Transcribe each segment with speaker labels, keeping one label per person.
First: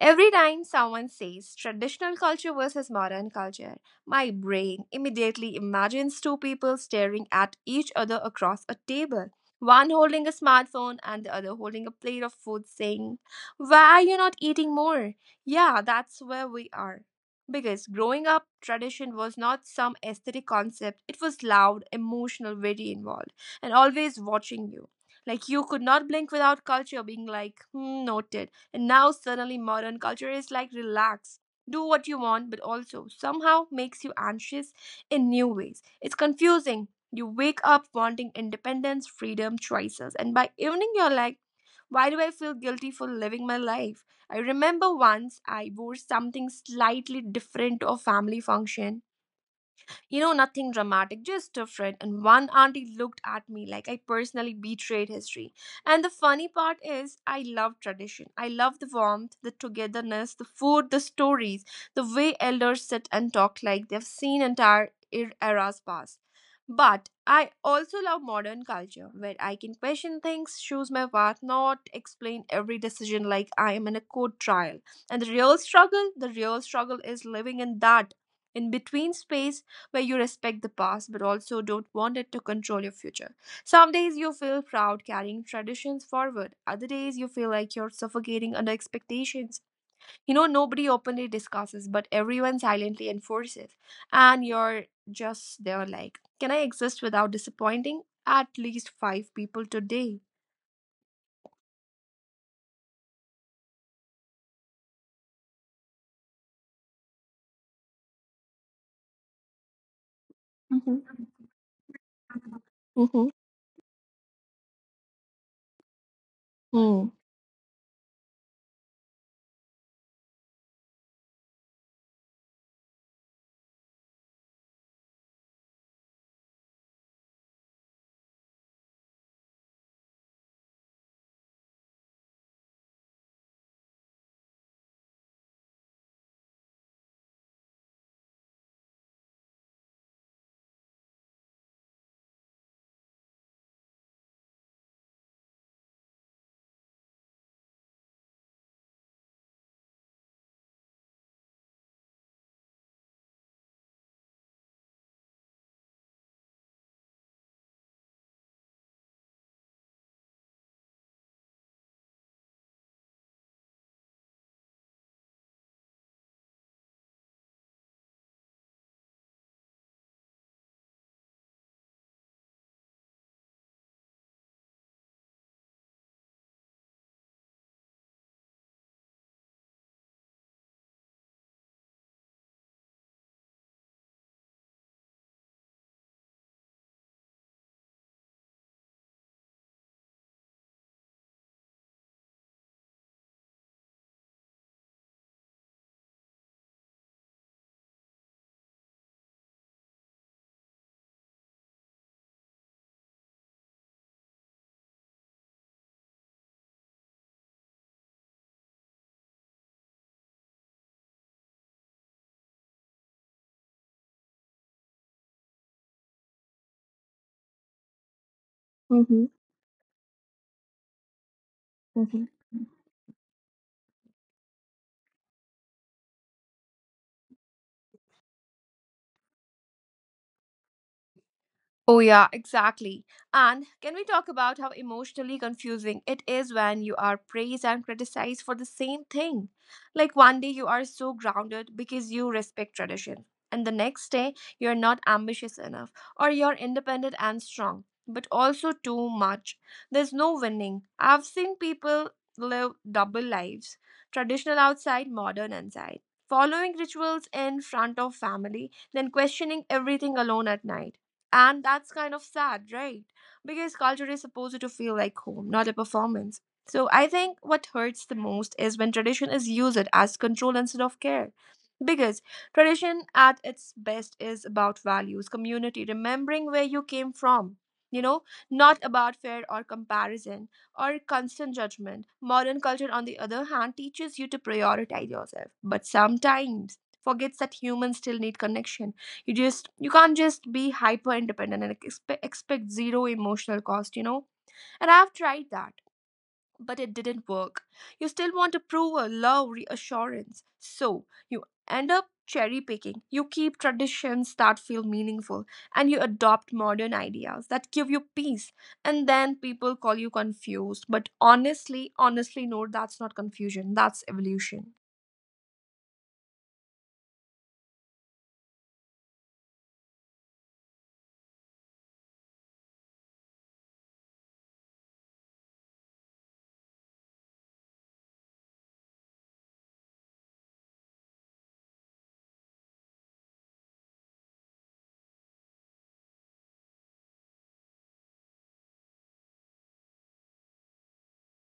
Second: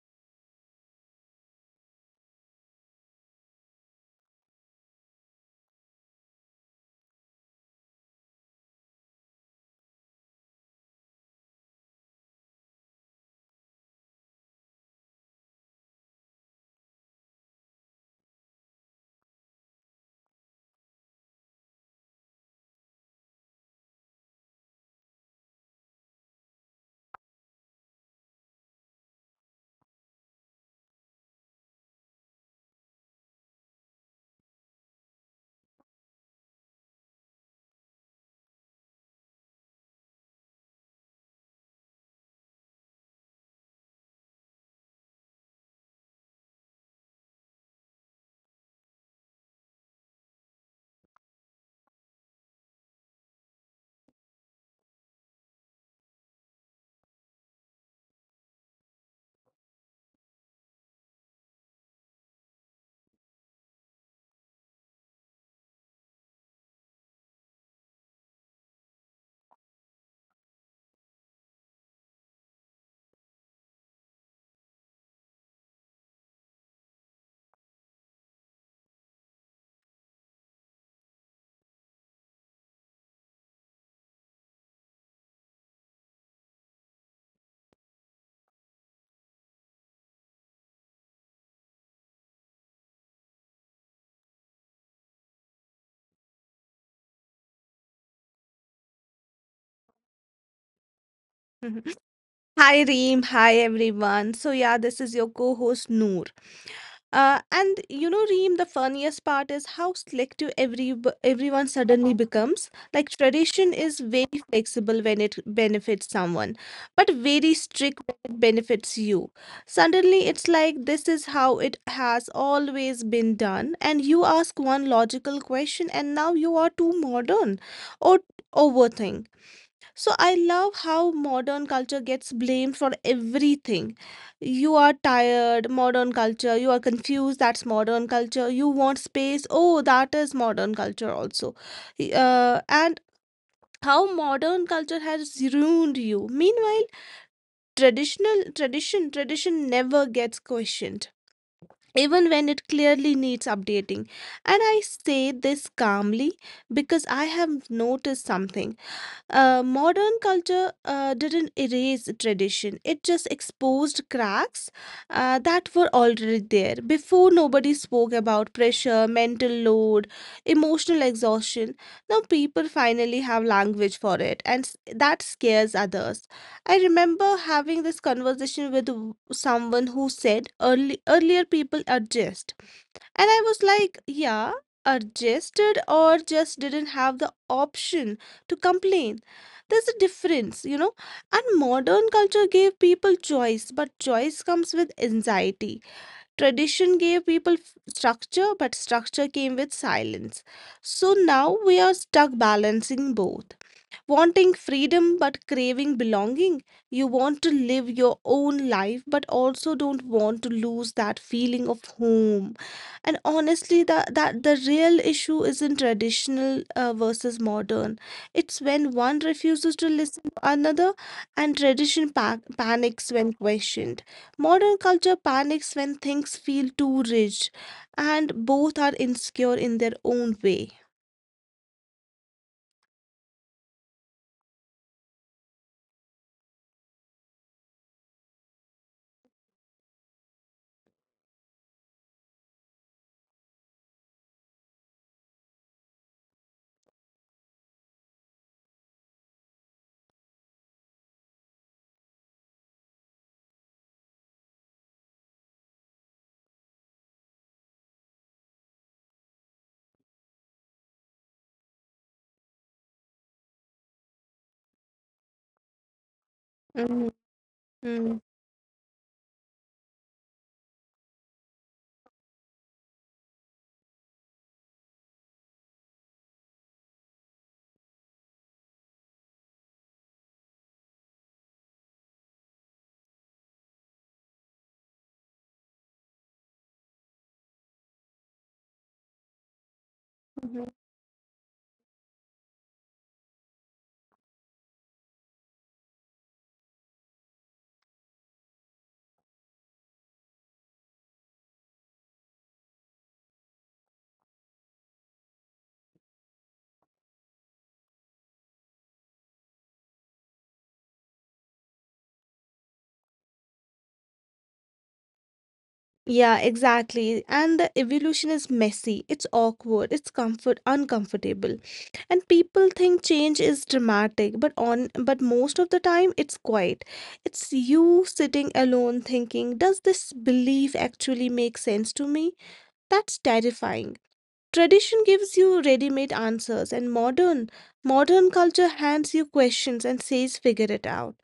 Speaker 1: Every time someone says traditional culture versus modern culture, my brain immediately imagines two people staring at each other across a table. One holding a smartphone and the other holding a plate of food saying, "Why are you not eating more?" Yeah, that's where we are. Because growing up, tradition was not some aesthetic concept, it was loud, emotional, very involved, and always watching you. Like you could not blink without culture being like, noted. And now suddenly modern culture is like, relax, do what you want, but also somehow makes you anxious in new ways. It's confusing. You wake up wanting independence, freedom, choices, and by evening, you're like, why do I feel guilty for living my life? I remember once I wore something slightly different to a family function, nothing dramatic, just different. And one auntie looked at me like I personally betrayed history. And the funny part is, I love tradition. I love the warmth, the togetherness, the food, the stories, the way elders sit and talk like they've seen entire eras pass. But I also love modern culture where I can question things, choose my path, not explain every decision like I am in a court trial. And the real struggle is living in that in between space where you respect the past but also don't want it to control your future. Some days you feel proud carrying traditions forward, other days you feel like you're suffocating under expectations. You know, nobody openly discusses, but everyone silently enforces. And you're just there, like, can I exist without disappointing at least five people today?
Speaker 2: Mhm. Hi Reem, hi everyone. So yeah, this is your co-host Noor. And you know, Reem, the funniest part is how selective every
Speaker 1: Mm-hmm.
Speaker 2: everyone suddenly becomes. Like
Speaker 1: Mm-hmm.
Speaker 2: tradition is very flexible when it benefits someone, but very strict when it benefits you. Suddenly, it's like this is how it has always been done, and you ask one logical question, and now you are too modern or overthink. So I love how modern culture gets blamed for everything. You are tired, modern culture. You are confused, that's modern culture. You want space, oh, that is modern culture also. And how modern culture has ruined you. Meanwhile, tradition never gets questioned. Even when it clearly needs updating. And I say this calmly because I have noticed something. Modern culture didn't erase tradition, it just exposed cracks that were already there. Before, nobody spoke about pressure, mental load, emotional exhaustion. Now, people finally have language for it, and that scares others. I remember having this conversation with someone who said earlier people adjust. And I was like, yeah, adjusted or just didn't have the option to complain. There's a difference, you know. And modern culture gave people choice, but choice comes with anxiety. Tradition gave people structure, but structure came with silence. So now we are stuck balancing both wanting freedom but craving belonging. You want to live your own life but also don't want to lose that feeling of home. And honestly, that, that the real issue isn't traditional versus modern. It's
Speaker 1: Mm-hmm.
Speaker 2: when one refuses to listen to another, and
Speaker 1: Mm-hmm.
Speaker 2: tradition panics when questioned. Modern culture panics when things feel too rich, and both are insecure in their own way.
Speaker 1: Oh, yeah, exactly. And can we talk about how emotionally confusing it is when you are praised and criticized for the same thing? Like one day you are so grounded because you respect tradition, and the next day you're not ambitious enough or you're independent and strong, but also too much. There's no winning. I've seen people live double lives, traditional outside, modern inside, following rituals in front of family, then questioning everything alone at night, and that's kind of sad, right? Because culture is supposed to feel like home, not a performance. So I
Speaker 2: Mhm,
Speaker 1: think what hurts the
Speaker 2: mm,
Speaker 1: most is when tradition is used as control instead of care. Because tradition at its best is about values, community, remembering where you came from, you know, not about fear or comparison or constant judgment. Modern culture, on the other hand, teaches you to prioritize yourself, but sometimes forgets that humans still need connection. You just you can't just be
Speaker 2: mhm.
Speaker 1: hyper independent and expect zero emotional cost. And I've tried that, but it didn't work. You still want approval, love, reassurance, so you end up cherry picking. You keep traditions that feel meaningful, and you adopt modern ideas that give you peace. And then people call you confused, but honestly no, that's not confusion, that's evolution.
Speaker 2: Yeah, exactly. And the evolution is messy, it's awkward, it's comfort uncomfortable. And people think change is dramatic, but on but most of the time it's quiet. It's you sitting alone thinking, does this belief actually make sense to me? That's terrifying. Tradition gives you ready-made answers, and modern culture hands you questions and says figure it out.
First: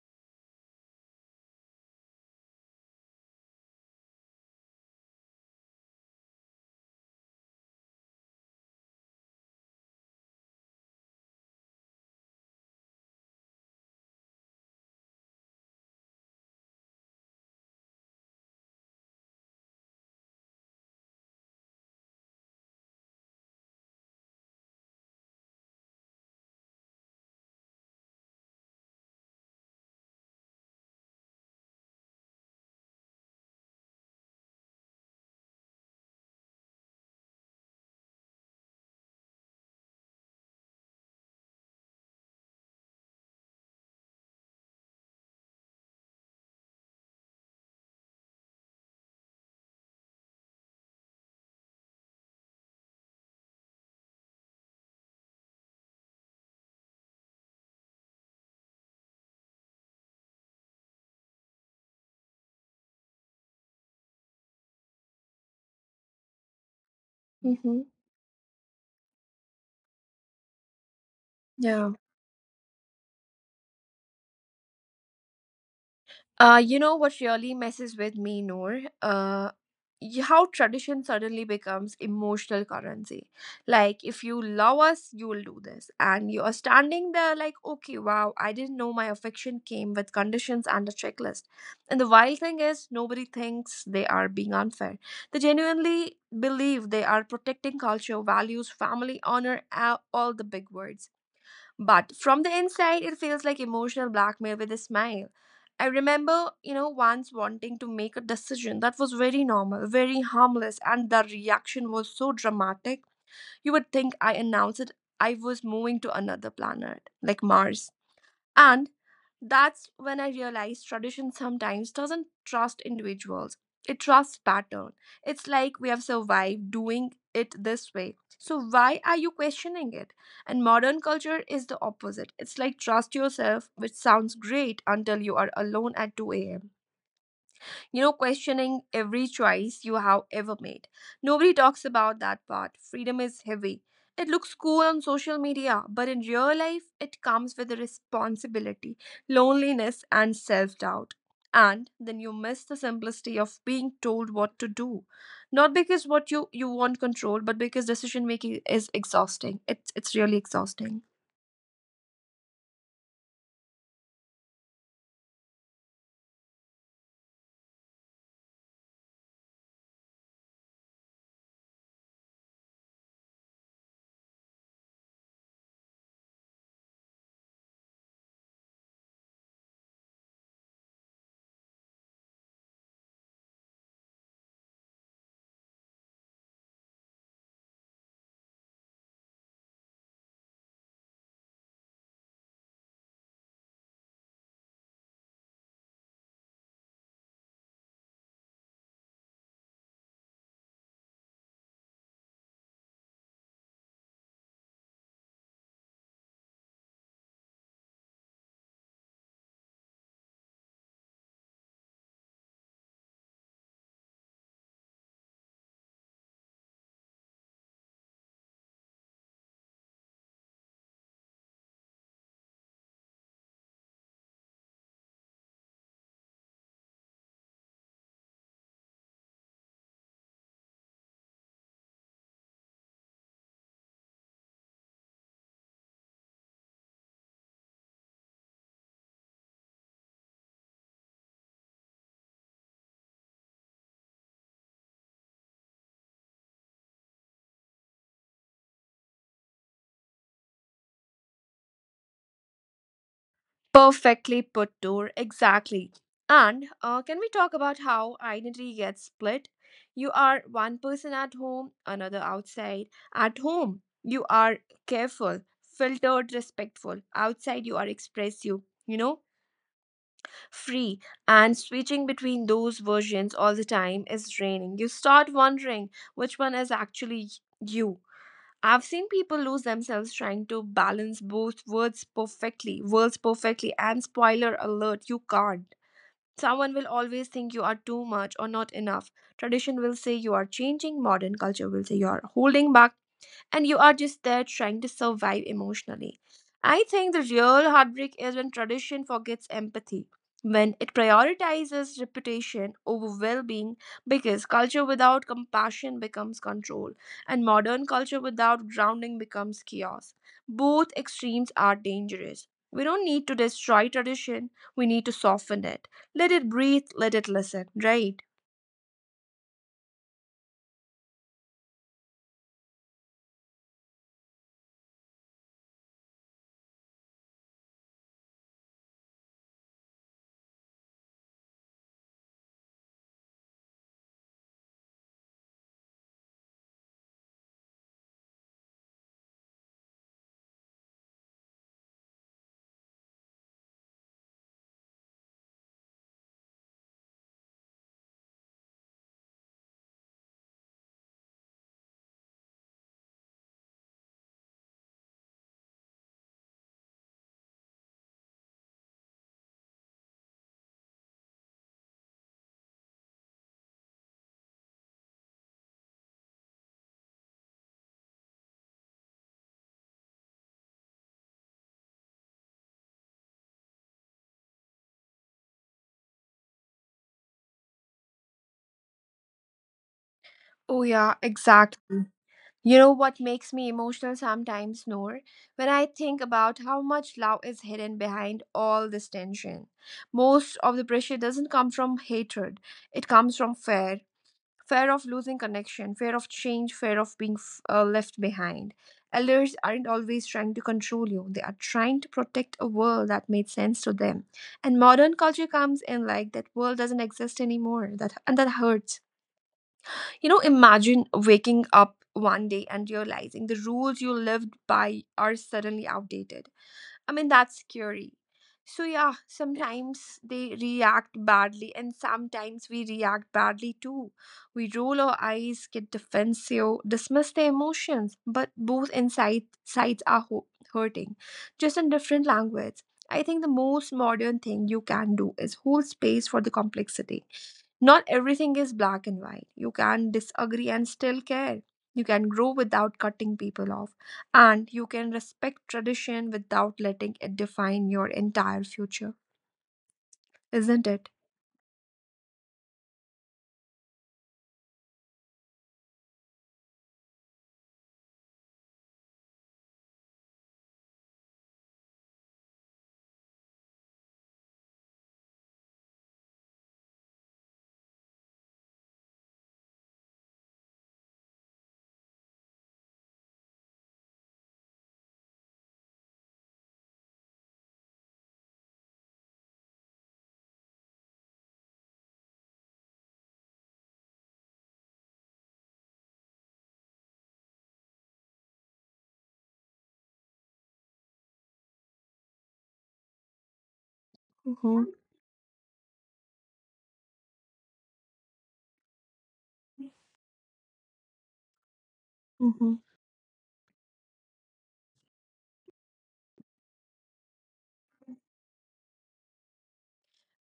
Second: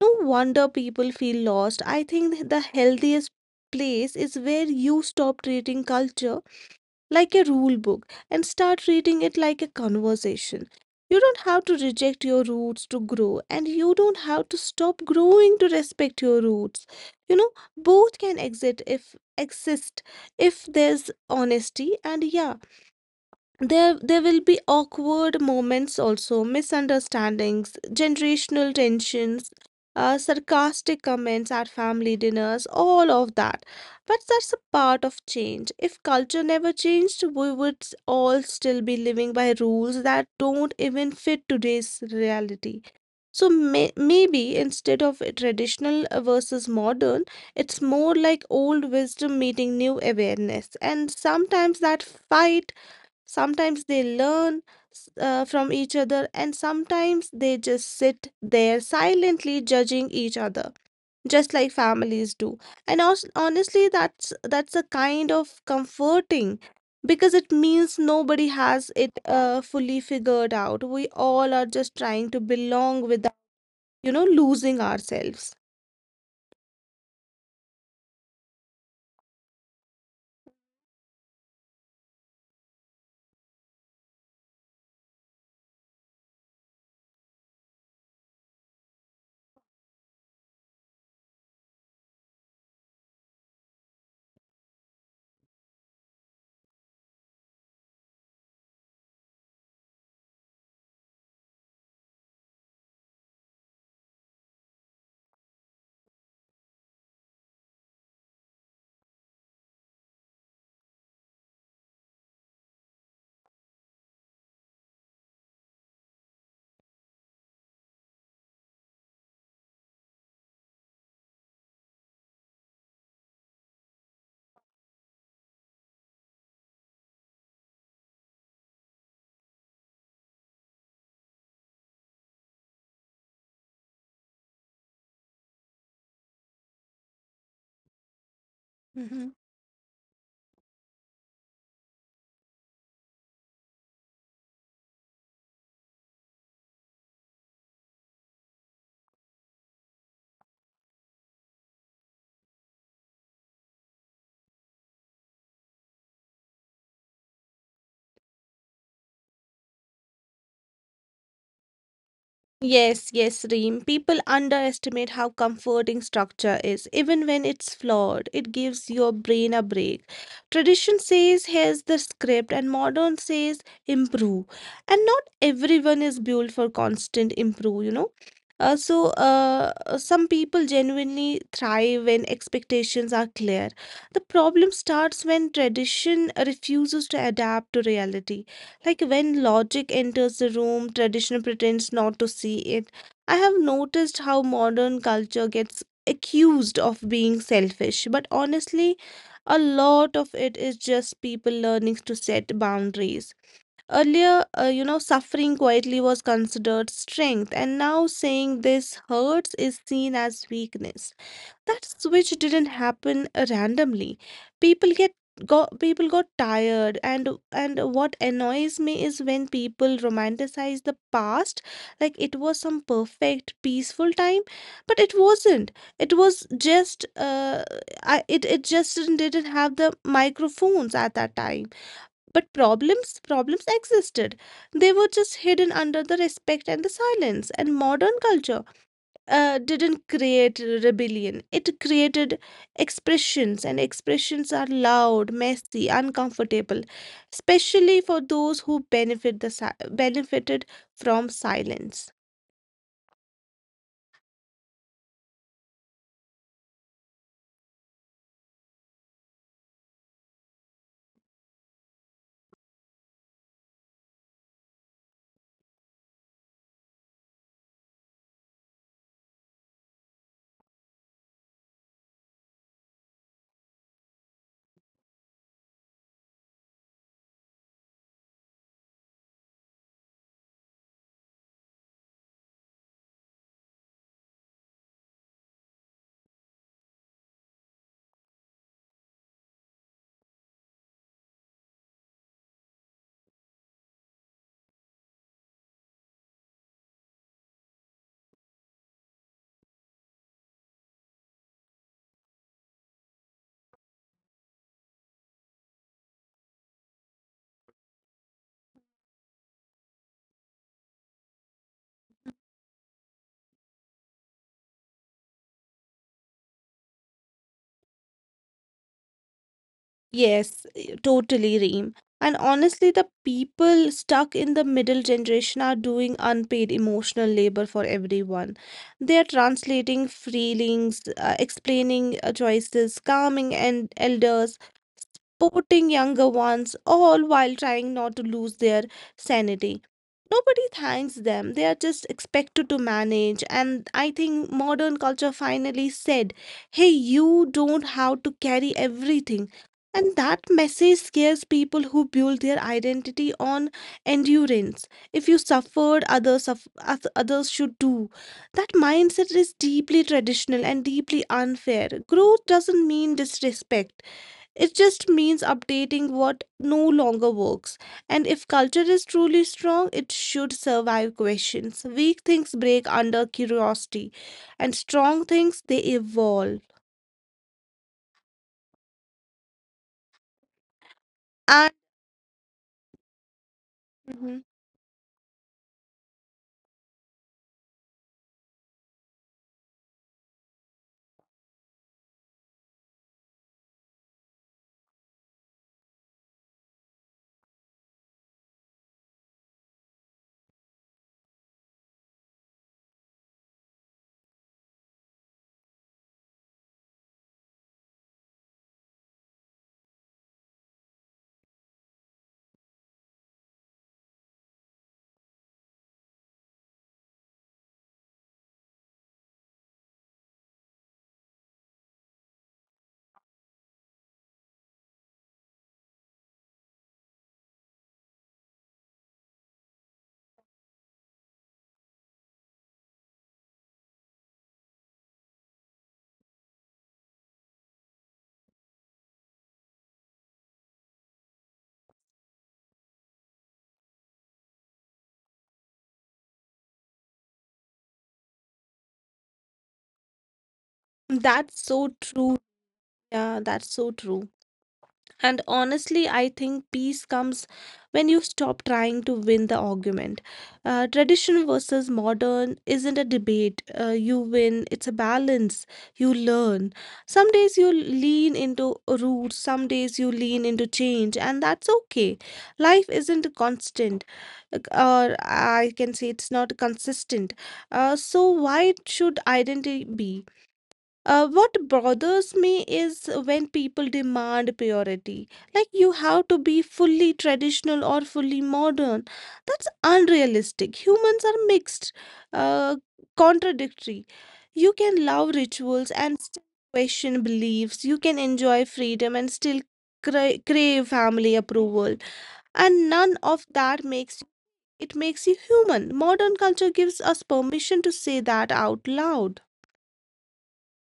Speaker 2: No wonder people feel lost. I think the healthiest place is where you stop treating culture like a rule book and start treating it like a conversation. You don't have to reject your roots to grow, and you don't have to stop growing to respect your roots. You know, both can exist if there's honesty, and yeah, there will be awkward moments also, misunderstandings, generational tensions, sarcastic comments at family dinners, all of that. But that's a part of change. If culture never changed, we would all still be living by rules that don't even fit today's reality. So maybe instead of a traditional versus modern, it's more like old wisdom meeting new awareness. And sometimes that fight Sometimes they learn from each other, and sometimes they just sit there silently judging each other, just like families do. And also, honestly, that's a kind of comforting because it
Speaker 1: Hmm.
Speaker 2: means nobody has it fully figured out. We all are
Speaker 1: Yeah.
Speaker 2: just trying to belong without losing ourselves.
Speaker 1: You know what really messes with me, Noor? How tradition suddenly becomes emotional currency. Like, if you love us, you will do this. And you are standing there like, okay, wow, I didn't know my affection came with conditions and a checklist. And the wild thing is, nobody thinks they are being unfair. They genuinely believe they are protecting culture, values, family, honor, all the big words. But from the inside, it feels like emotional blackmail with a smile. I remember, once wanting to make a decision that was very normal, very harmless, and the reaction was so dramatic. You would think I announced it, I was moving to another planet, like Mars. And that's when I realized tradition sometimes doesn't trust individuals. It trusts pattern. It's like we have survived doing it this way. So why are you questioning it? And modern culture is the opposite. It's like trust yourself, which sounds great until you are alone at 2 a.m.,
Speaker 2: Uh huh.
Speaker 1: questioning every choice you have ever made. Nobody talks about that part. Freedom is heavy. It looks cool on social media, but in real life, it comes with a responsibility, loneliness, and self doubt. And then you miss the simplicity of being told what to do. Not because what you want control, but because decision making is exhausting. It's really exhausting.
Speaker 2: Yes, yes, Reem. People underestimate how comforting structure is, even when it's flawed. It gives your brain a break. Tradition says, here's the script, and modern says, improve. And not everyone is built for constant improve. So, some people genuinely thrive when expectations are clear. The problem starts when tradition refuses to adapt to reality. Like when logic enters the room, tradition pretends not to see it. I have noticed how modern culture gets accused of being selfish, but honestly, a lot of it is just people learning to set boundaries. Earlier, suffering quietly was considered strength, and now saying this hurts is seen as weakness. That switch didn't happen randomly. People get people got tired, and what annoys me is when people romanticize the past like it was some perfect peaceful time, but it wasn't. It was just I, it just didn't have the microphones at that time, but problems existed. They were just hidden under the respect and the silence, and modern culture didn't create rebellion. It created expressions, and expressions are loud, messy, uncomfortable, especially for those who benefited from silence.
Speaker 1: Perfectly put, Toor. Exactly. And can we talk about how identity gets split? You are one person at home, another outside. At home, you are careful, filtered, respectful. Outside, you are expressive, you know, free. And switching between those versions all the time is draining. You start wondering which one is actually you. I've seen people lose themselves trying to balance both words perfectly, and spoiler alert, you can't. Someone will always think you are too much or not enough. Tradition will say you are changing, modern culture will say you are holding back, and you are just there trying to survive emotionally. I think the real heartbreak is when tradition forgets empathy, when it prioritizes reputation over well being, because culture without compassion becomes control, and modern culture without grounding becomes chaos. Both extremes are dangerous. We don't need to destroy tradition, we need to soften it. Let it breathe, let it listen, right?
Speaker 2: Yes, totally, Reem. And honestly, the people stuck in the middle generation are doing unpaid emotional labor for everyone. They are translating feelings, explaining choices, calming and elders, supporting younger ones, all while trying not to lose their sanity. Nobody thanks them. They are just expected to manage. And I think modern culture finally said, hey, you don't have to carry everything. And that message scares people who build their identity on endurance. If you suffered, others should do. That mindset is deeply traditional and deeply unfair. Growth doesn't mean disrespect. It just means updating what no longer works. And if culture is truly strong, it should survive questions. Weak things break under curiosity, and strong things they evolve.
Speaker 1: Oh, yeah,
Speaker 2: And.
Speaker 1: exactly. You know what makes me
Speaker 2: Mhm.
Speaker 1: emotional sometimes, Noor? When I think about how much love is hidden behind all this tension. Most of the pressure doesn't come from hatred, it comes from fear of losing connection, fear of change, fear of being left behind. Elders aren't always trying to control you, they are trying to protect a world that made sense to them. And modern culture comes in like that world doesn't exist anymore, and that hurts. Imagine waking up one day and realizing the rules you lived by are suddenly outdated. I mean, that's scary. So, yeah, sometimes they react badly, and sometimes we react badly too. We roll our eyes, get defensive, dismiss the emotions, but both inside sides are hurting, just in different language. I think the most modern thing you can do is hold space for the complexity. Not everything is black and white. You can disagree and still care. You can grow without cutting people off. And you can respect tradition without letting it define your entire future, isn't it?
Speaker 2: That's so true. Yeah, that's so true. And honestly, I think peace comes when you stop trying to win the argument. Tradition versus modern isn't a debate. You win, it's a balance. You learn. Some days you lean into roots, some days you lean into change, and that's okay. Life isn't constant, or I can say it's not consistent. So, why should identity be? What bothers me is when people demand purity, like you have to be fully traditional or fully modern. That's unrealistic. Humans are mixed, uh, contradictory. You can love
Speaker 1: Mm-hmm.
Speaker 2: rituals and still question beliefs. You can enjoy freedom and still crave family approval. And none
Speaker 1: Mm-hmm.
Speaker 2: of that makes you human. Modern culture gives us permission to say that out loud.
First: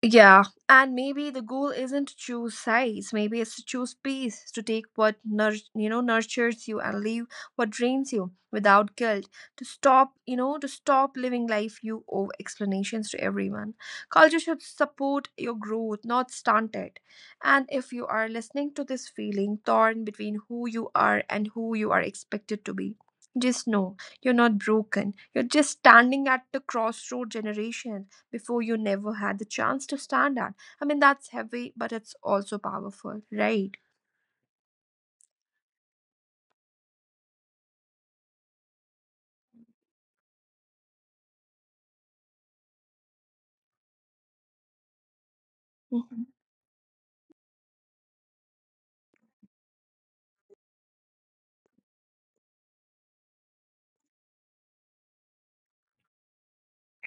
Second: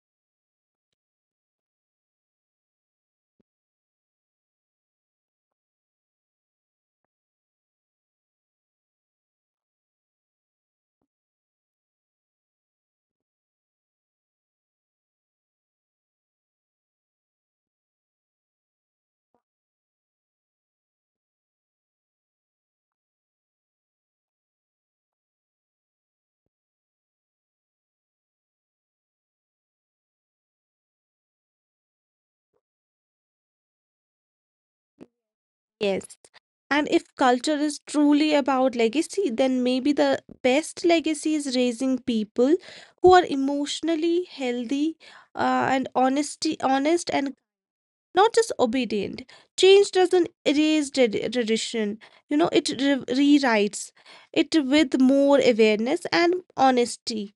Speaker 1: Yeah, and maybe the goal isn't to choose sides. Maybe it's to choose peace, to take what nurtures you and leave what drains you without guilt. To stop living life you owe explanations to everyone. Culture should support your growth, not stunt it. And if you are listening to this feeling torn between who you are and who you are expected to be, just know you're not broken. You're just standing at the crossroad generation before you never had the chance to stand at. I mean, that's heavy, but it's also powerful, right?
Speaker 2: Yes. And if culture is truly about legacy, then maybe the best legacy is raising people who are emotionally healthy and
Speaker 1: Mhm.
Speaker 2: honest and not just obedient. Change doesn't erase tradition, it rewrites it with more awareness and honesty.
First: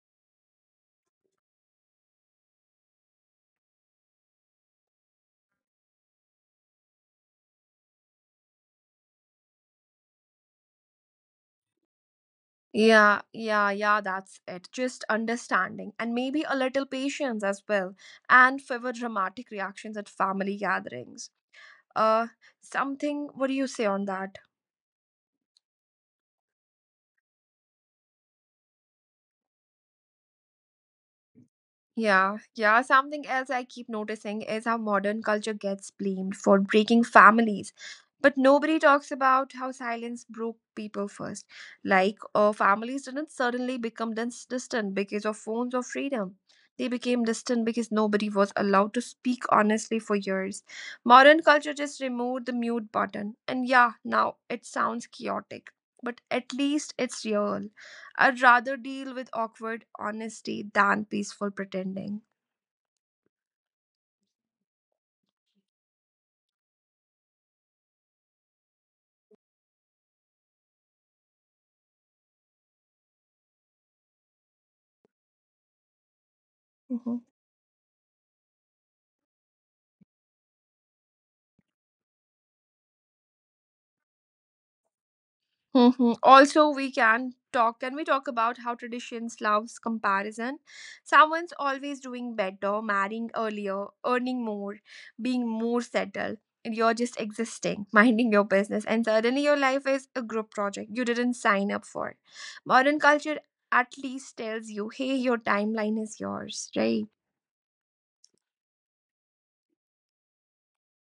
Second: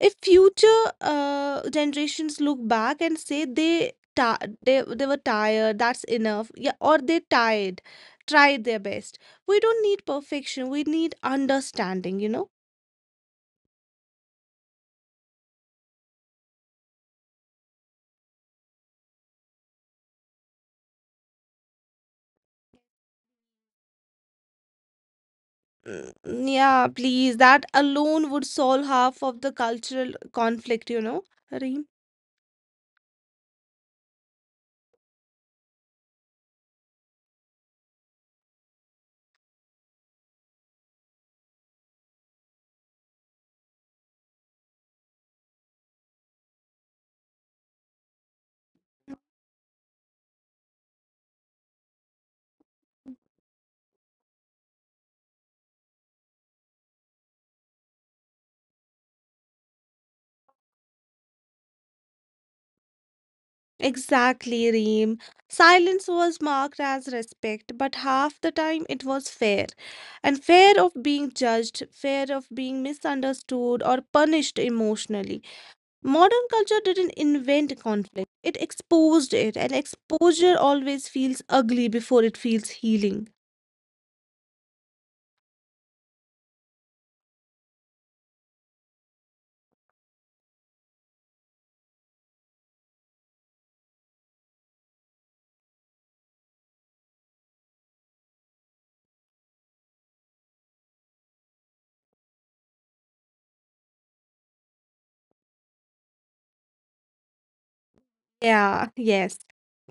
Speaker 2: If future generations look back and say they ta they were tired, that's enough. Yeah. Or they tired tried their best. We don't need perfection, we need understanding.
Speaker 1: Yeah, yeah, yeah, that's it. Just understanding and maybe a little patience as well, and favor dramatic reactions at family gatherings. Uh, Something, what do you say on that?
Speaker 2: Mm, yeah, please, that alone would solve half of the cultural conflict, you know, Reem.
Speaker 1: Yeah, yeah. Something else I keep noticing is how modern culture gets blamed for breaking families. But nobody talks about how silence broke people first. Like, families didn't suddenly become distant because of phones or freedom. They became distant because nobody was allowed to speak honestly for years. Modern culture just removed the mute button. And yeah, now it sounds chaotic, but at least it's real. I'd rather deal with awkward honesty than peaceful pretending.
Speaker 2: Exactly, Reem. Silence was marked as respect, but half the time it was fear. And fear of being judged, fear of being misunderstood or punished emotionally. Modern
Speaker 1: Mhm.
Speaker 2: culture didn't invent conflict, it exposed it, and exposure always feels ugly before it feels healing.
Speaker 1: Mhm. Also, we can talk. Can we talk about how traditions loves comparison? Someone's always doing better, marrying earlier, earning more, being more settled, and you're just existing, minding your business, and suddenly your life is a group project you didn't sign up for. Modern culture at least tells you, hey, your timeline is yours, right?
Speaker 2: Yeah, yes.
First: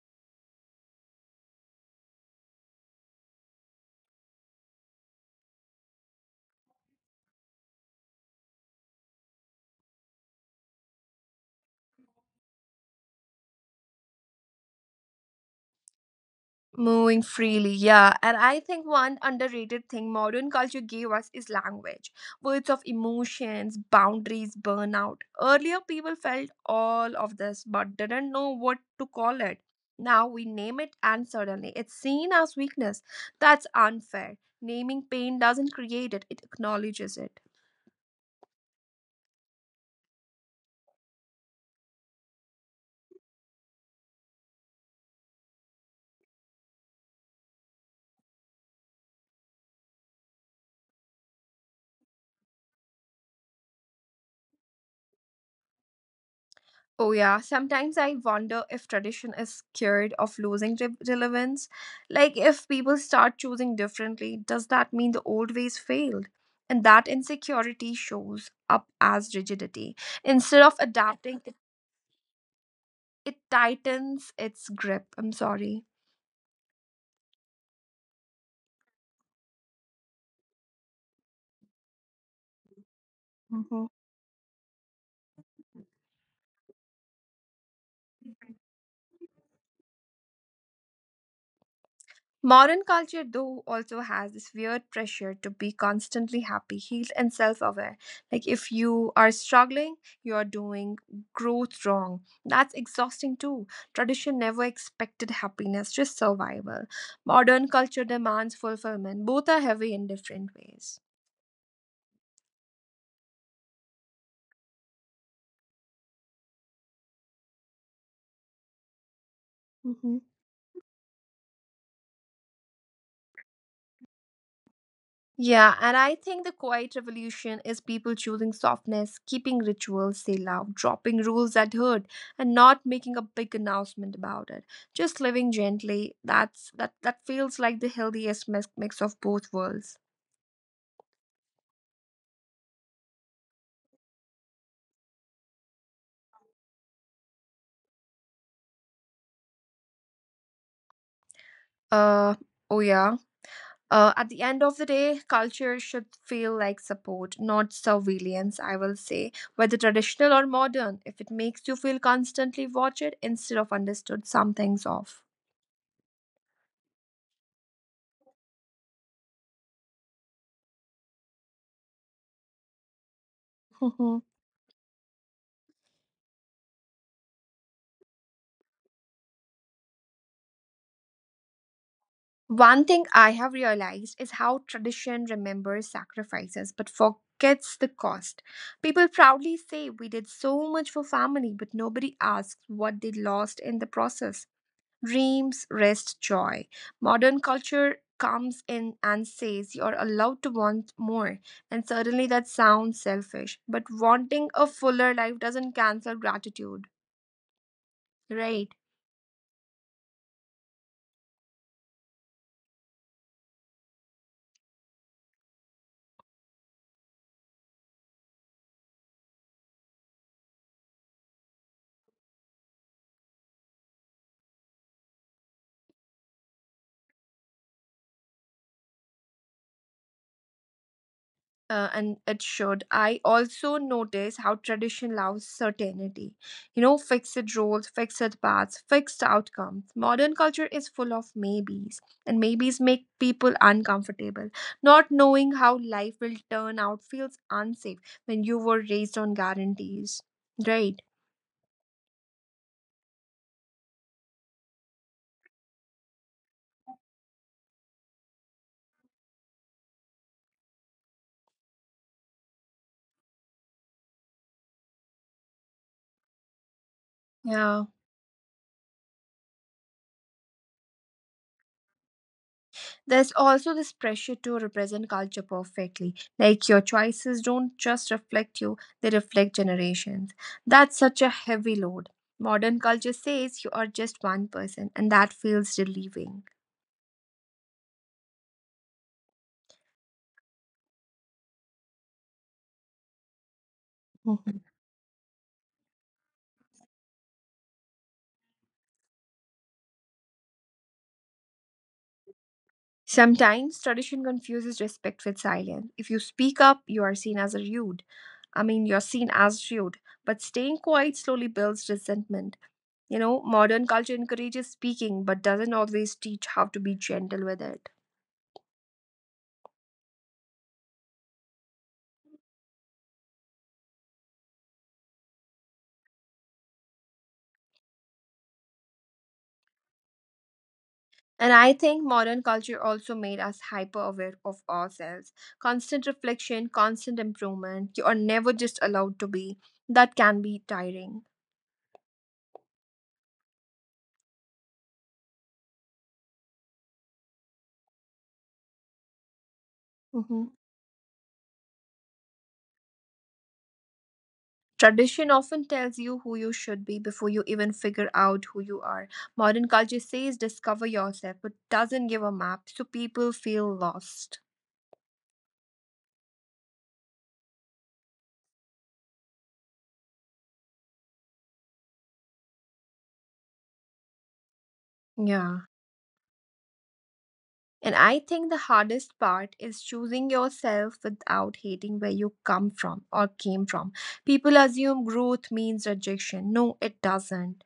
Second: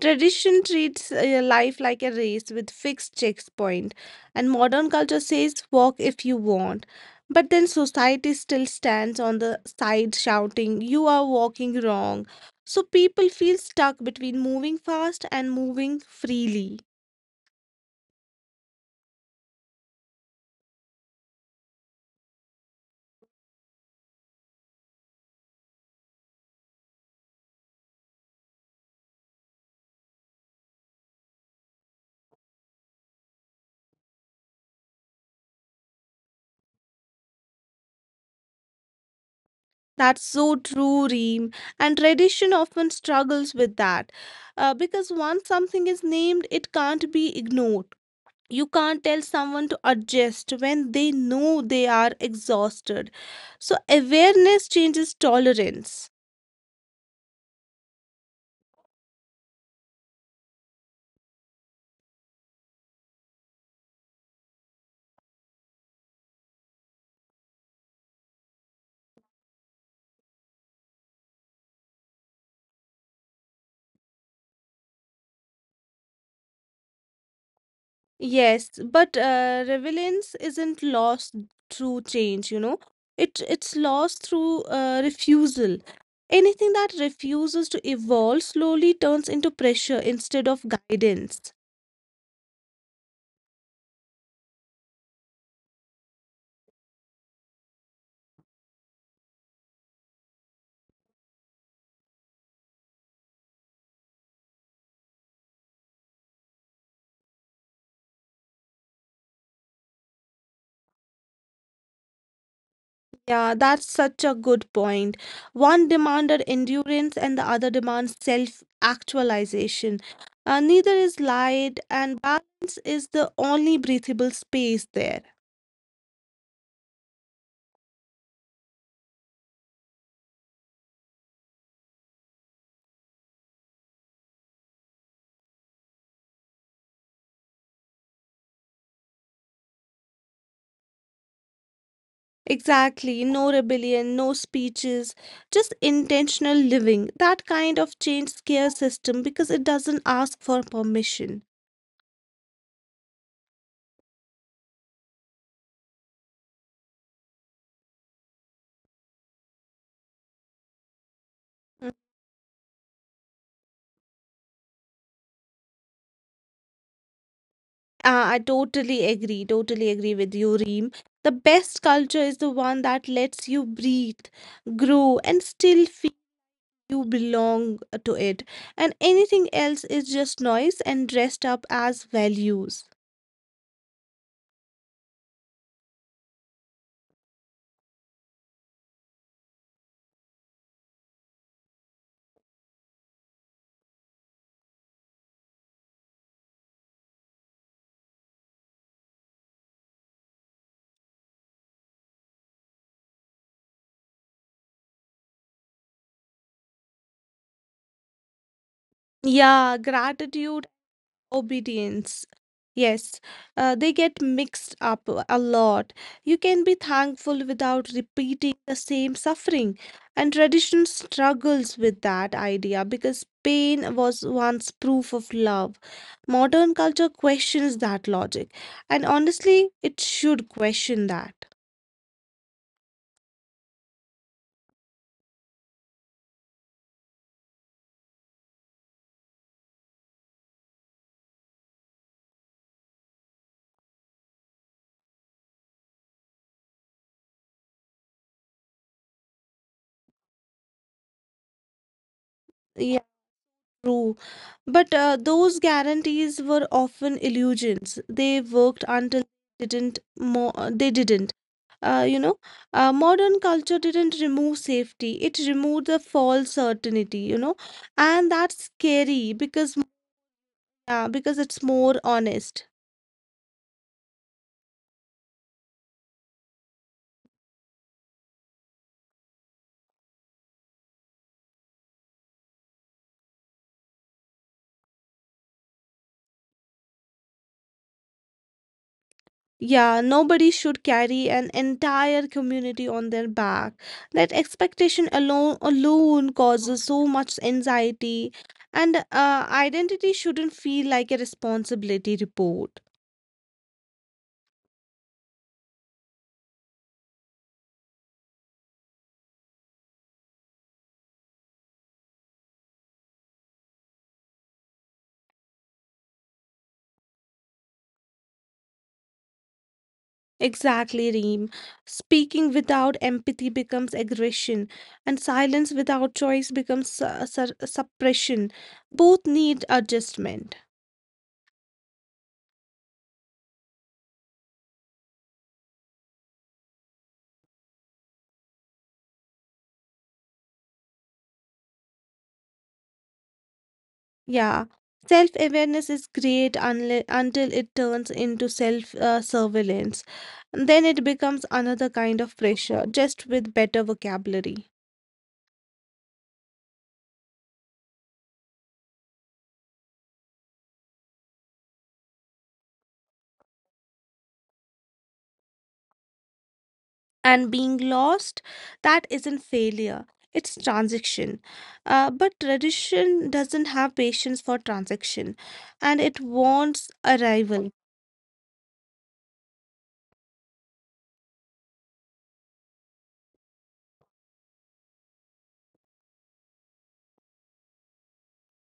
Speaker 2: Tradition treats life like a race with fixed checkpoint, and modern culture says walk if you want. But then society still stands on the side shouting, you are walking wrong. So people feel stuck between moving fast and moving freely.
Speaker 1: Moving freely, yeah. And I think one underrated thing modern culture gave us is language. Words of emotions, boundaries, burnout. Earlier, people felt all of this but didn't know what to call it. Now we name it, and suddenly it's seen as weakness. That's unfair. Naming pain doesn't create it, it acknowledges it.
Speaker 2: That's so true, Reem. And tradition often struggles with that because once something is named, it can't be ignored. You can't tell someone to adjust when they know they are exhausted. So, awareness changes tolerance.
Speaker 1: Oh, yeah. Sometimes I wonder if tradition is scared of losing relevance. Like, if people start choosing differently, does that mean the old ways failed? And that insecurity shows up as rigidity. Instead of adapting, it tightens its grip. I'm sorry.
Speaker 2: Yes, but relevance isn't lost through change. It's lost
Speaker 1: Mhm.
Speaker 2: through refusal. Anything that refuses to evolve slowly turns into pressure instead of guidance.
Speaker 1: Modern culture, though, also has this weird pressure to be constantly happy, healed, and self aware. Like, if you are struggling, you are doing growth wrong. That's exhausting, too. Tradition never expected happiness, just survival. Modern culture demands fulfillment. Both are heavy in different ways.
Speaker 2: Yeah, that's such a good point. One demanded endurance and the other demands self-actualization. Neither
Speaker 1: Mhm.
Speaker 2: is light, and balance is the only breathable space there.
Speaker 1: Yeah, and I think the quiet revolution is people choosing softness, keeping rituals they love, dropping rules that hurt, and not making a big announcement about it. Just living gently. That feels like the healthiest mix of both worlds.
Speaker 2: Exactly, no rebellion, no speeches, just intentional living. That kind of change scares system because it doesn't ask for permission.
Speaker 1: Uh oh yeah. At the end of the day, culture should feel like support, not surveillance, I will say. Whether traditional or
Speaker 2: Mm,
Speaker 1: modern, if it makes you feel constantly watched instead of understood, something's off.
Speaker 2: I totally agree with you, Reem. The best culture is the one that lets you breathe, grow, and still feel you belong to it. And anything else is just noise and dressed up as values.
Speaker 1: One thing I have realized is how tradition remembers sacrifices but forgets the cost. People proudly say we did so much for family, but nobody asks what they lost in the process. Dreams, rest, joy. Modern culture comes in and says you're allowed to want more, and certainly that sounds selfish, but wanting a fuller life doesn't cancel gratitude, right?
Speaker 2: Yeah, gratitude. Obedience. Yes, they get mixed up a lot. You can be thankful without repeating the same suffering. And tradition struggles with that idea because pain was once proof of love. Modern culture questions that logic. And honestly, it should question that.
Speaker 1: And it should. I also notice how tradition loves certainty. You know, fixed roles, fixed paths, fixed outcomes. Modern culture is full of maybes, and maybes make people uncomfortable. Not knowing how life will turn out feels unsafe when you were raised on guarantees. Right?
Speaker 2: Yeah, true. But those guarantees were often illusions. They worked until they didn't. Uh, you know, Modern culture didn't remove safety. It removed the false certainty, and that's
Speaker 1: Yeah.
Speaker 2: scary because. Yeah. Because it's more honest.
Speaker 1: There's also this pressure to represent culture perfectly. Like your choices don't just reflect you, they reflect generations. That's such a heavy load. Modern culture says you are just one person, and that feels relieving.
Speaker 2: Yeah, nobody should carry an entire community on their back. That
Speaker 1: Mhm.
Speaker 2: expectation alone causes so much anxiety, and identity shouldn't feel like a responsibility report.
Speaker 1: Sometimes tradition confuses respect with silence. If you speak up, you are seen as rude. I mean, you're seen as rude, but staying quiet slowly builds resentment. You know, modern culture encourages speaking but doesn't always teach how to be gentle with it.
Speaker 2: Exactly, Reem. Speaking without empathy becomes aggression, and silence without choice becomes suppression. Both need adjustment.
Speaker 1: And I think modern culture also made us hyper aware of ourselves. Constant reflection, constant improvement. You are never just allowed to be. That can be tiring.
Speaker 2: Yeah, self-awareness is great unle until it turns into self surveillance. Then it becomes
Speaker 1: Mhm.
Speaker 2: another kind of pressure, just with better vocabulary.
Speaker 1: Tradition often tells you who you should be before you even figure out who you are. Modern culture says discover yourself, but doesn't give a map, so people feel lost.
Speaker 2: And being lost, that isn't failure, it's transaction, but tradition doesn't have patience for transaction, and it
Speaker 1: Yeah.
Speaker 2: wants arrival.
Speaker 1: And I think the hardest part is choosing yourself without hating where you come from or came from. People assume growth means rejection. No, it doesn't.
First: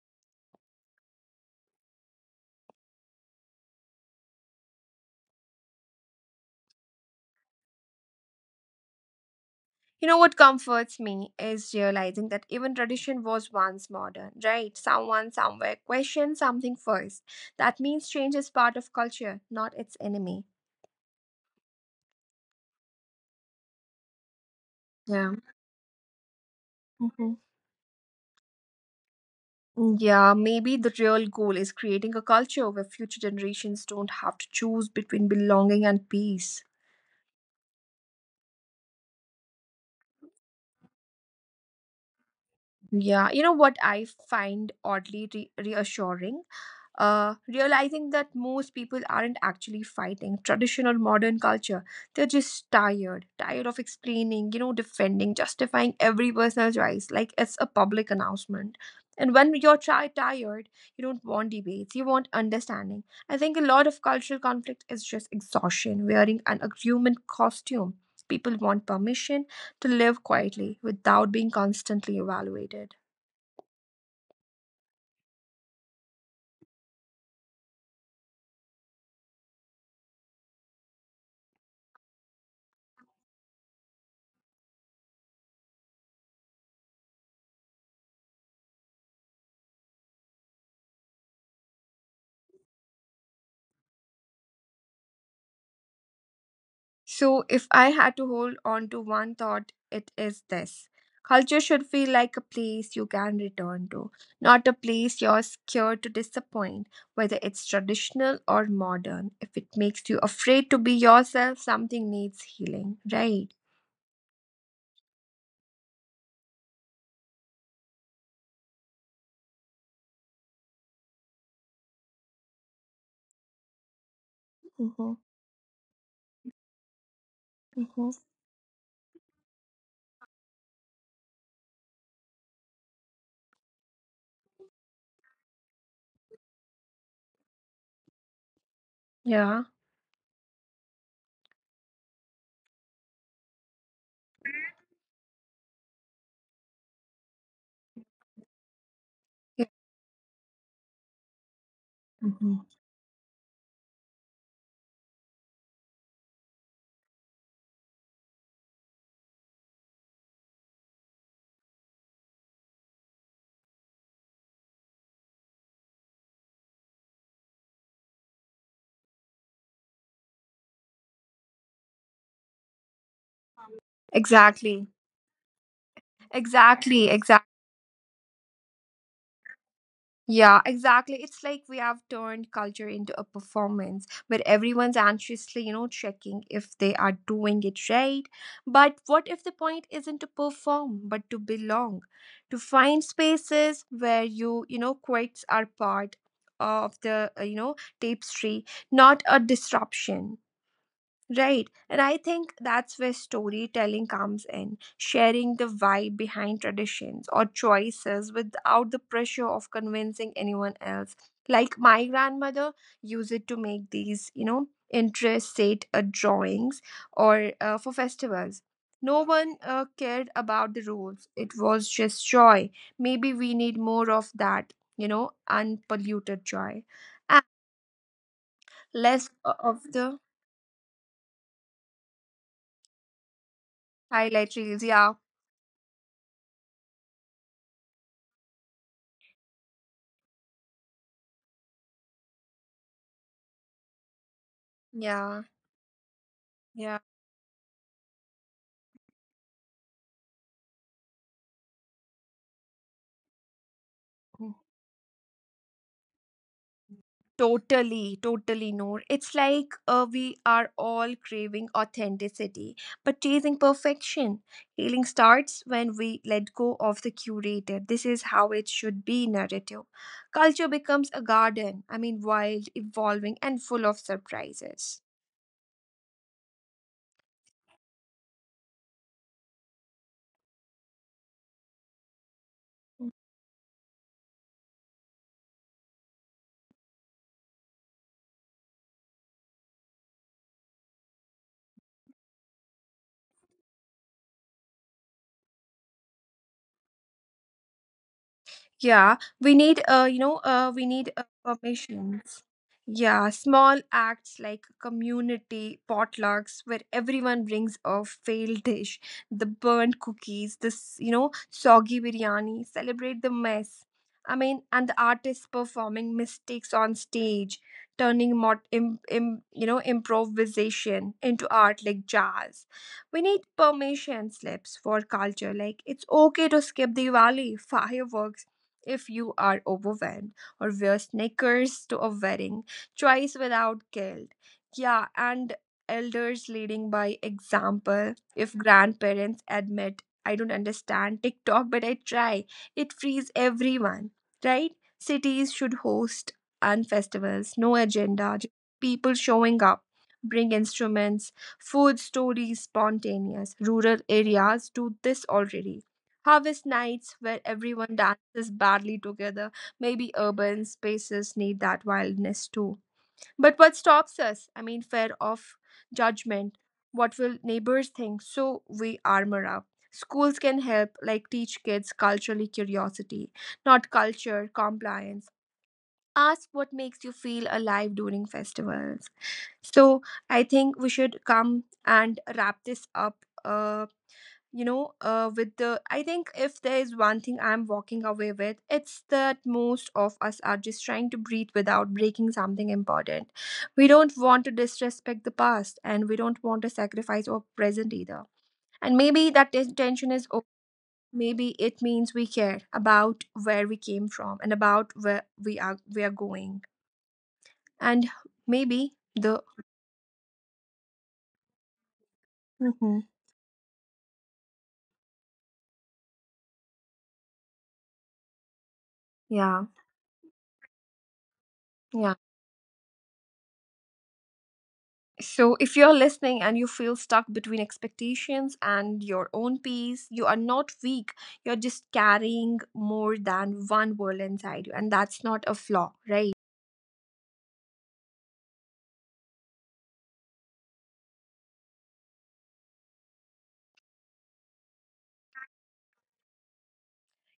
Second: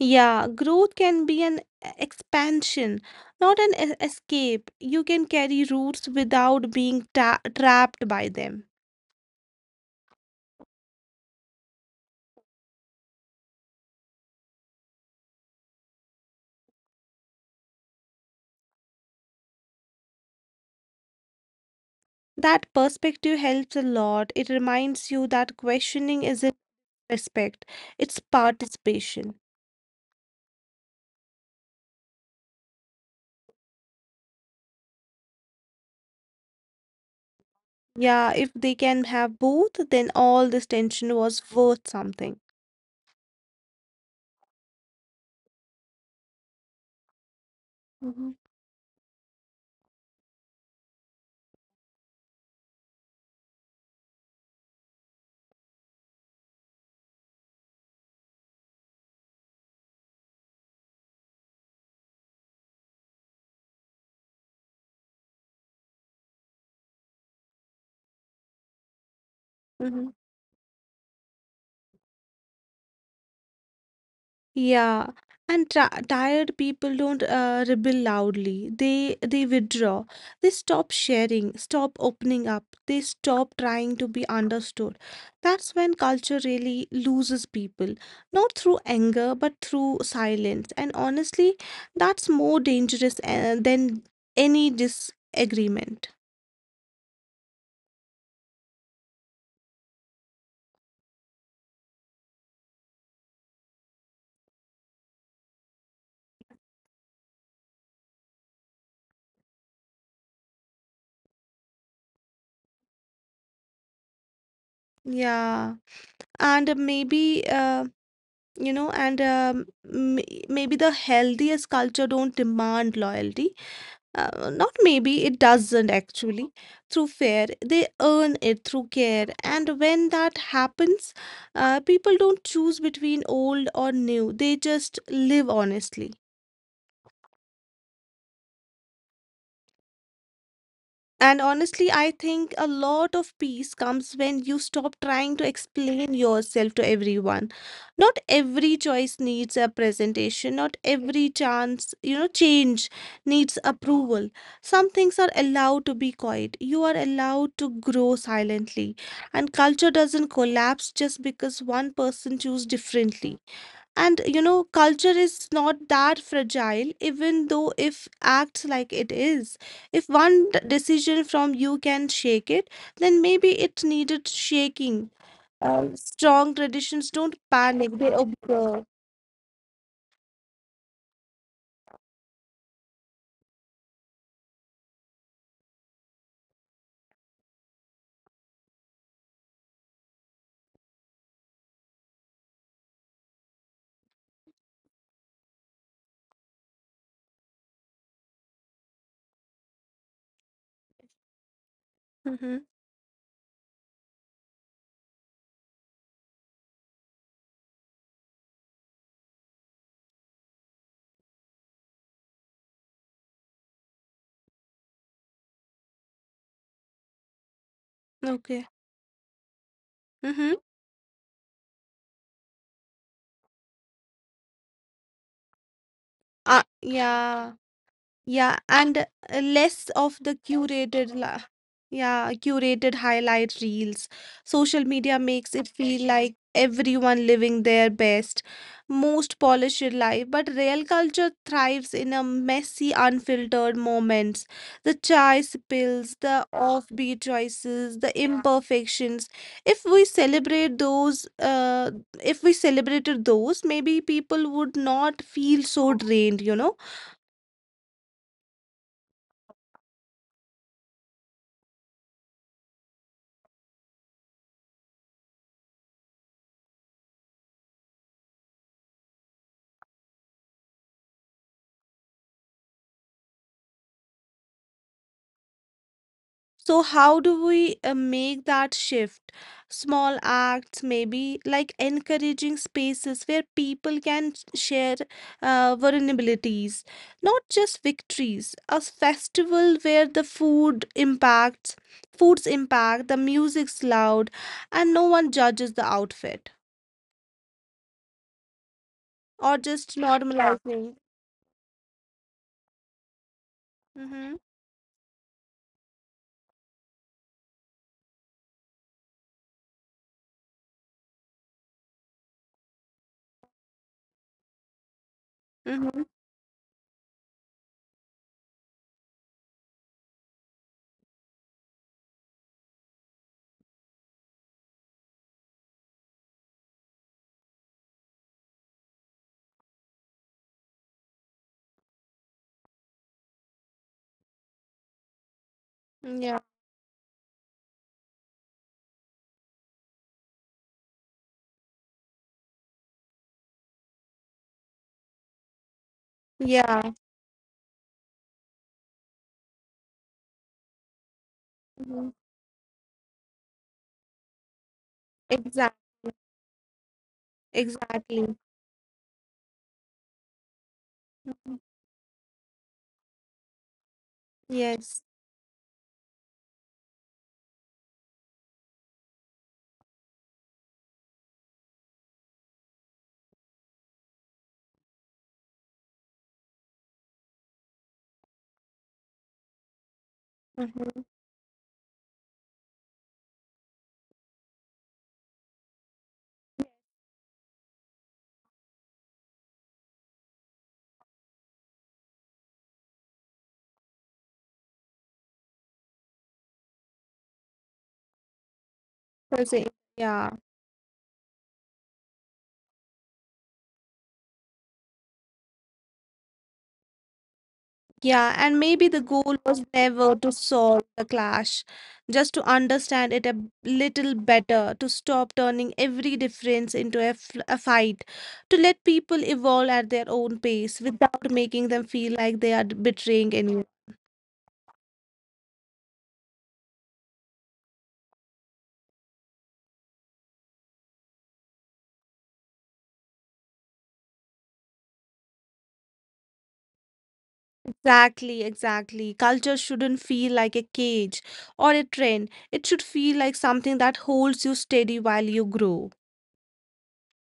Speaker 2: Yeah, growth can be an expansion, not an escape. You can carry roots without being ta trapped by them.
Speaker 1: You know what comforts me is realizing that even tradition was once modern, right? Someone somewhere questioned something first. That means change is part of culture, not its enemy.
Speaker 2: That perspective helps a lot. It reminds you that
Speaker 1: Yeah.
Speaker 2: questioning isn't respect,
Speaker 1: Hmm.
Speaker 2: it's participation.
Speaker 1: Yeah, maybe the real goal is creating a culture where future generations don't have to choose between belonging and peace.
Speaker 2: Yeah, if they can have both, then all this tension was worth something.
Speaker 1: Yeah, you know what I find oddly reassuring? uh,
Speaker 2: Hmm.
Speaker 1: realizing that most people aren't actually fighting traditional modern culture. They're just tired, tired of explaining, you know, defending, justifying every personal choice like it's a public announcement. And when you're tired, you don't want debates, you want understanding. I think a lot of cultural conflict is just exhaustion, wearing an agreement costume. People want permission to live quietly without being constantly evaluated.
Speaker 2: Yeah, and ti tired people don't rebel loudly. They withdraw. They stop sharing, stop opening up. They stop trying to be understood. That's when culture really loses people, not through anger, but through silence. And honestly, that's more dangerous than any disagreement.
Speaker 1: So, if I had to hold on to one thought, it is this: culture should feel like a place you can return to, not a place you're scared to disappoint, whether it's traditional or modern. If it makes you afraid to be yourself, something needs healing, right?
Speaker 2: Yeah. And maybe you know and m- maybe the healthiest culture don't demand loyalty, not,
Speaker 1: Mm-hmm.
Speaker 2: maybe it doesn't actually, through fair they
Speaker 1: Mm-hmm.
Speaker 2: earn it through care. And when that happens, people don't choose between old or new, they just live honestly.
Speaker 1: Yeah.
Speaker 2: And honestly, I think a lot of peace comes when you stop trying to explain yourself to everyone. Not every choice
Speaker 1: Yeah.
Speaker 2: needs a presentation, not every chance,
Speaker 1: Hmm.
Speaker 2: you know, change needs approval. Some things are allowed to be quiet. You are allowed to grow silently. And culture doesn't collapse just because one person chooses differently. And culture is not that fragile, even though if acts like it is. If one decision from you can shake it, then maybe it needed
Speaker 1: Exactly.
Speaker 2: shaking. Strong
Speaker 1: Exactly.
Speaker 2: traditions
Speaker 1: Exactly.
Speaker 2: don't panic, they observe.
Speaker 1: Yeah, exactly. It's like we have turned culture into a performance where everyone's anxiously, you know, checking if they are doing it right. But what if the point isn't to perform, but to belong? To find spaces where you know, quotes are part of the, you know, tapestry, not a disruption. Right. And I
Speaker 2: Mm-hmm.
Speaker 1: think that's where storytelling comes in, sharing the why behind traditions or choices without the pressure of convincing anyone else. Like my grandmother used it to make these, you know, interest set drawings or for
Speaker 2: Okay.
Speaker 1: festivals. No one cared
Speaker 2: Mhm.
Speaker 1: about the rules. It was just joy. Maybe we need more of that, you know,
Speaker 2: Uh,
Speaker 1: unpolluted joy.
Speaker 2: yeah.
Speaker 1: And
Speaker 2: Yeah, and
Speaker 1: less
Speaker 2: less
Speaker 1: of
Speaker 2: of the
Speaker 1: the
Speaker 2: yeah, curated highlight reels. Social
Speaker 1: highlight reels.
Speaker 2: media
Speaker 1: Yeah.
Speaker 2: makes it feel like everyone living their best, most polished life, but real culture thrives in a messy, unfiltered moments. The chai
Speaker 1: Yeah.
Speaker 2: spills, the offbeat
Speaker 1: Yeah.
Speaker 2: choices, the imperfections. If we celebrate those, uh, if we celebrated those, maybe people would not feel so drained?
Speaker 1: Totally, totally, Noor. It's like we are all craving authenticity, but chasing perfection. Healing starts when we let go of the curator. This is how it should be narrative. Culture becomes a garden, I mean, wild, evolving, and full of surprises.
Speaker 2: So, how do we make that shift? Small acts, maybe like encouraging
Speaker 1: Mm.
Speaker 2: spaces where people can share vulnerabilities, not just victories. A festival where the foods impact, the music's loud, and no one judges the outfit,
Speaker 1: Yeah, we
Speaker 2: or
Speaker 1: need
Speaker 2: just normalizing.
Speaker 1: permissions. Yeah, small acts
Speaker 2: Mm-hmm.
Speaker 1: like community potlucks where everyone brings a failed dish, the burnt cookies, this you know soggy biryani, celebrate the mess. I mean, and the artists performing
Speaker 2: Mm-hmm.
Speaker 1: mistakes on stage, turning you know improvisation into art like jazz. We need permission slips for culture. Like it's okay to skip Diwali fireworks if you are overwhelmed, or wear sneakers to a wedding, choice without guilt. Yeah, and elders
Speaker 2: Yeah.
Speaker 1: leading by example. If grandparents admit, I don't understand TikTok, but I try, it frees everyone, right? Cities should host and
Speaker 2: Yeah.
Speaker 1: festivals, no agenda, just people showing up. Bring instruments, food
Speaker 2: Mm-hmm.
Speaker 1: stories spontaneous. Rural areas do this already.
Speaker 2: Exactly.
Speaker 1: Harvest nights where everyone dances
Speaker 2: Exactly.
Speaker 1: badly together. Maybe urban spaces need
Speaker 2: Mhm.
Speaker 1: that wildness too. But what stops us? I mean, fear
Speaker 2: Yes.
Speaker 1: of judgment. What will neighbors think? So we armor up. Schools can help, like teach kids culturally curiosity, not culture compliance. Ask what makes you feel alive during festivals. So I think we
Speaker 2: Mm-hmm.
Speaker 1: should come and wrap this up. Uh, with the I think if there is one thing I'm walking away with, it's that most of us are just trying to breathe without breaking something important. We don't want to disrespect the past and we don't want to sacrifice our present either, and maybe that
Speaker 2: Proceed.
Speaker 1: tension is okay.
Speaker 2: Yeah,
Speaker 1: Maybe it means we care about where we came from and about where we are going, and
Speaker 2: yeah, and
Speaker 1: maybe
Speaker 2: maybe the
Speaker 1: the
Speaker 2: goal was never to solve the clash, just to
Speaker 1: Mhm.
Speaker 2: understand it a little better, to stop turning every difference into a fight, to let people
Speaker 1: Yeah.
Speaker 2: evolve at their own pace without making them
Speaker 1: Yeah.
Speaker 2: feel like they are betraying anyone.
Speaker 1: So, if you're listening and you feel stuck between expectations and your own pace, you are not weak. You're just carrying more than one world inside you, and that's not a flaw, right?
Speaker 2: Exactly, exactly. Culture shouldn't feel like a cage or a trend. It should feel like something that holds you steady while you grow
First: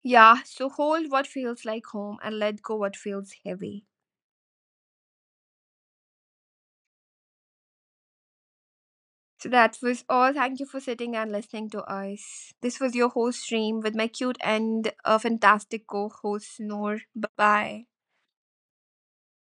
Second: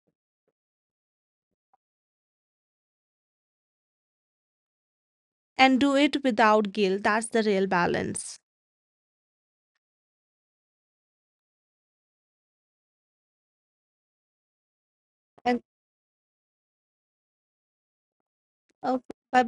Speaker 1: Yeah, so hold what feels like home and let go what feels heavy.
Speaker 2: and do it without guilt. That's the real balance.
Speaker 1: So, that was all. Thank you for sitting and listening to us. This was your host, Stream, with my cute and a fantastic co host, Noor. Bye. Bye.
Speaker 2: Okay. Bye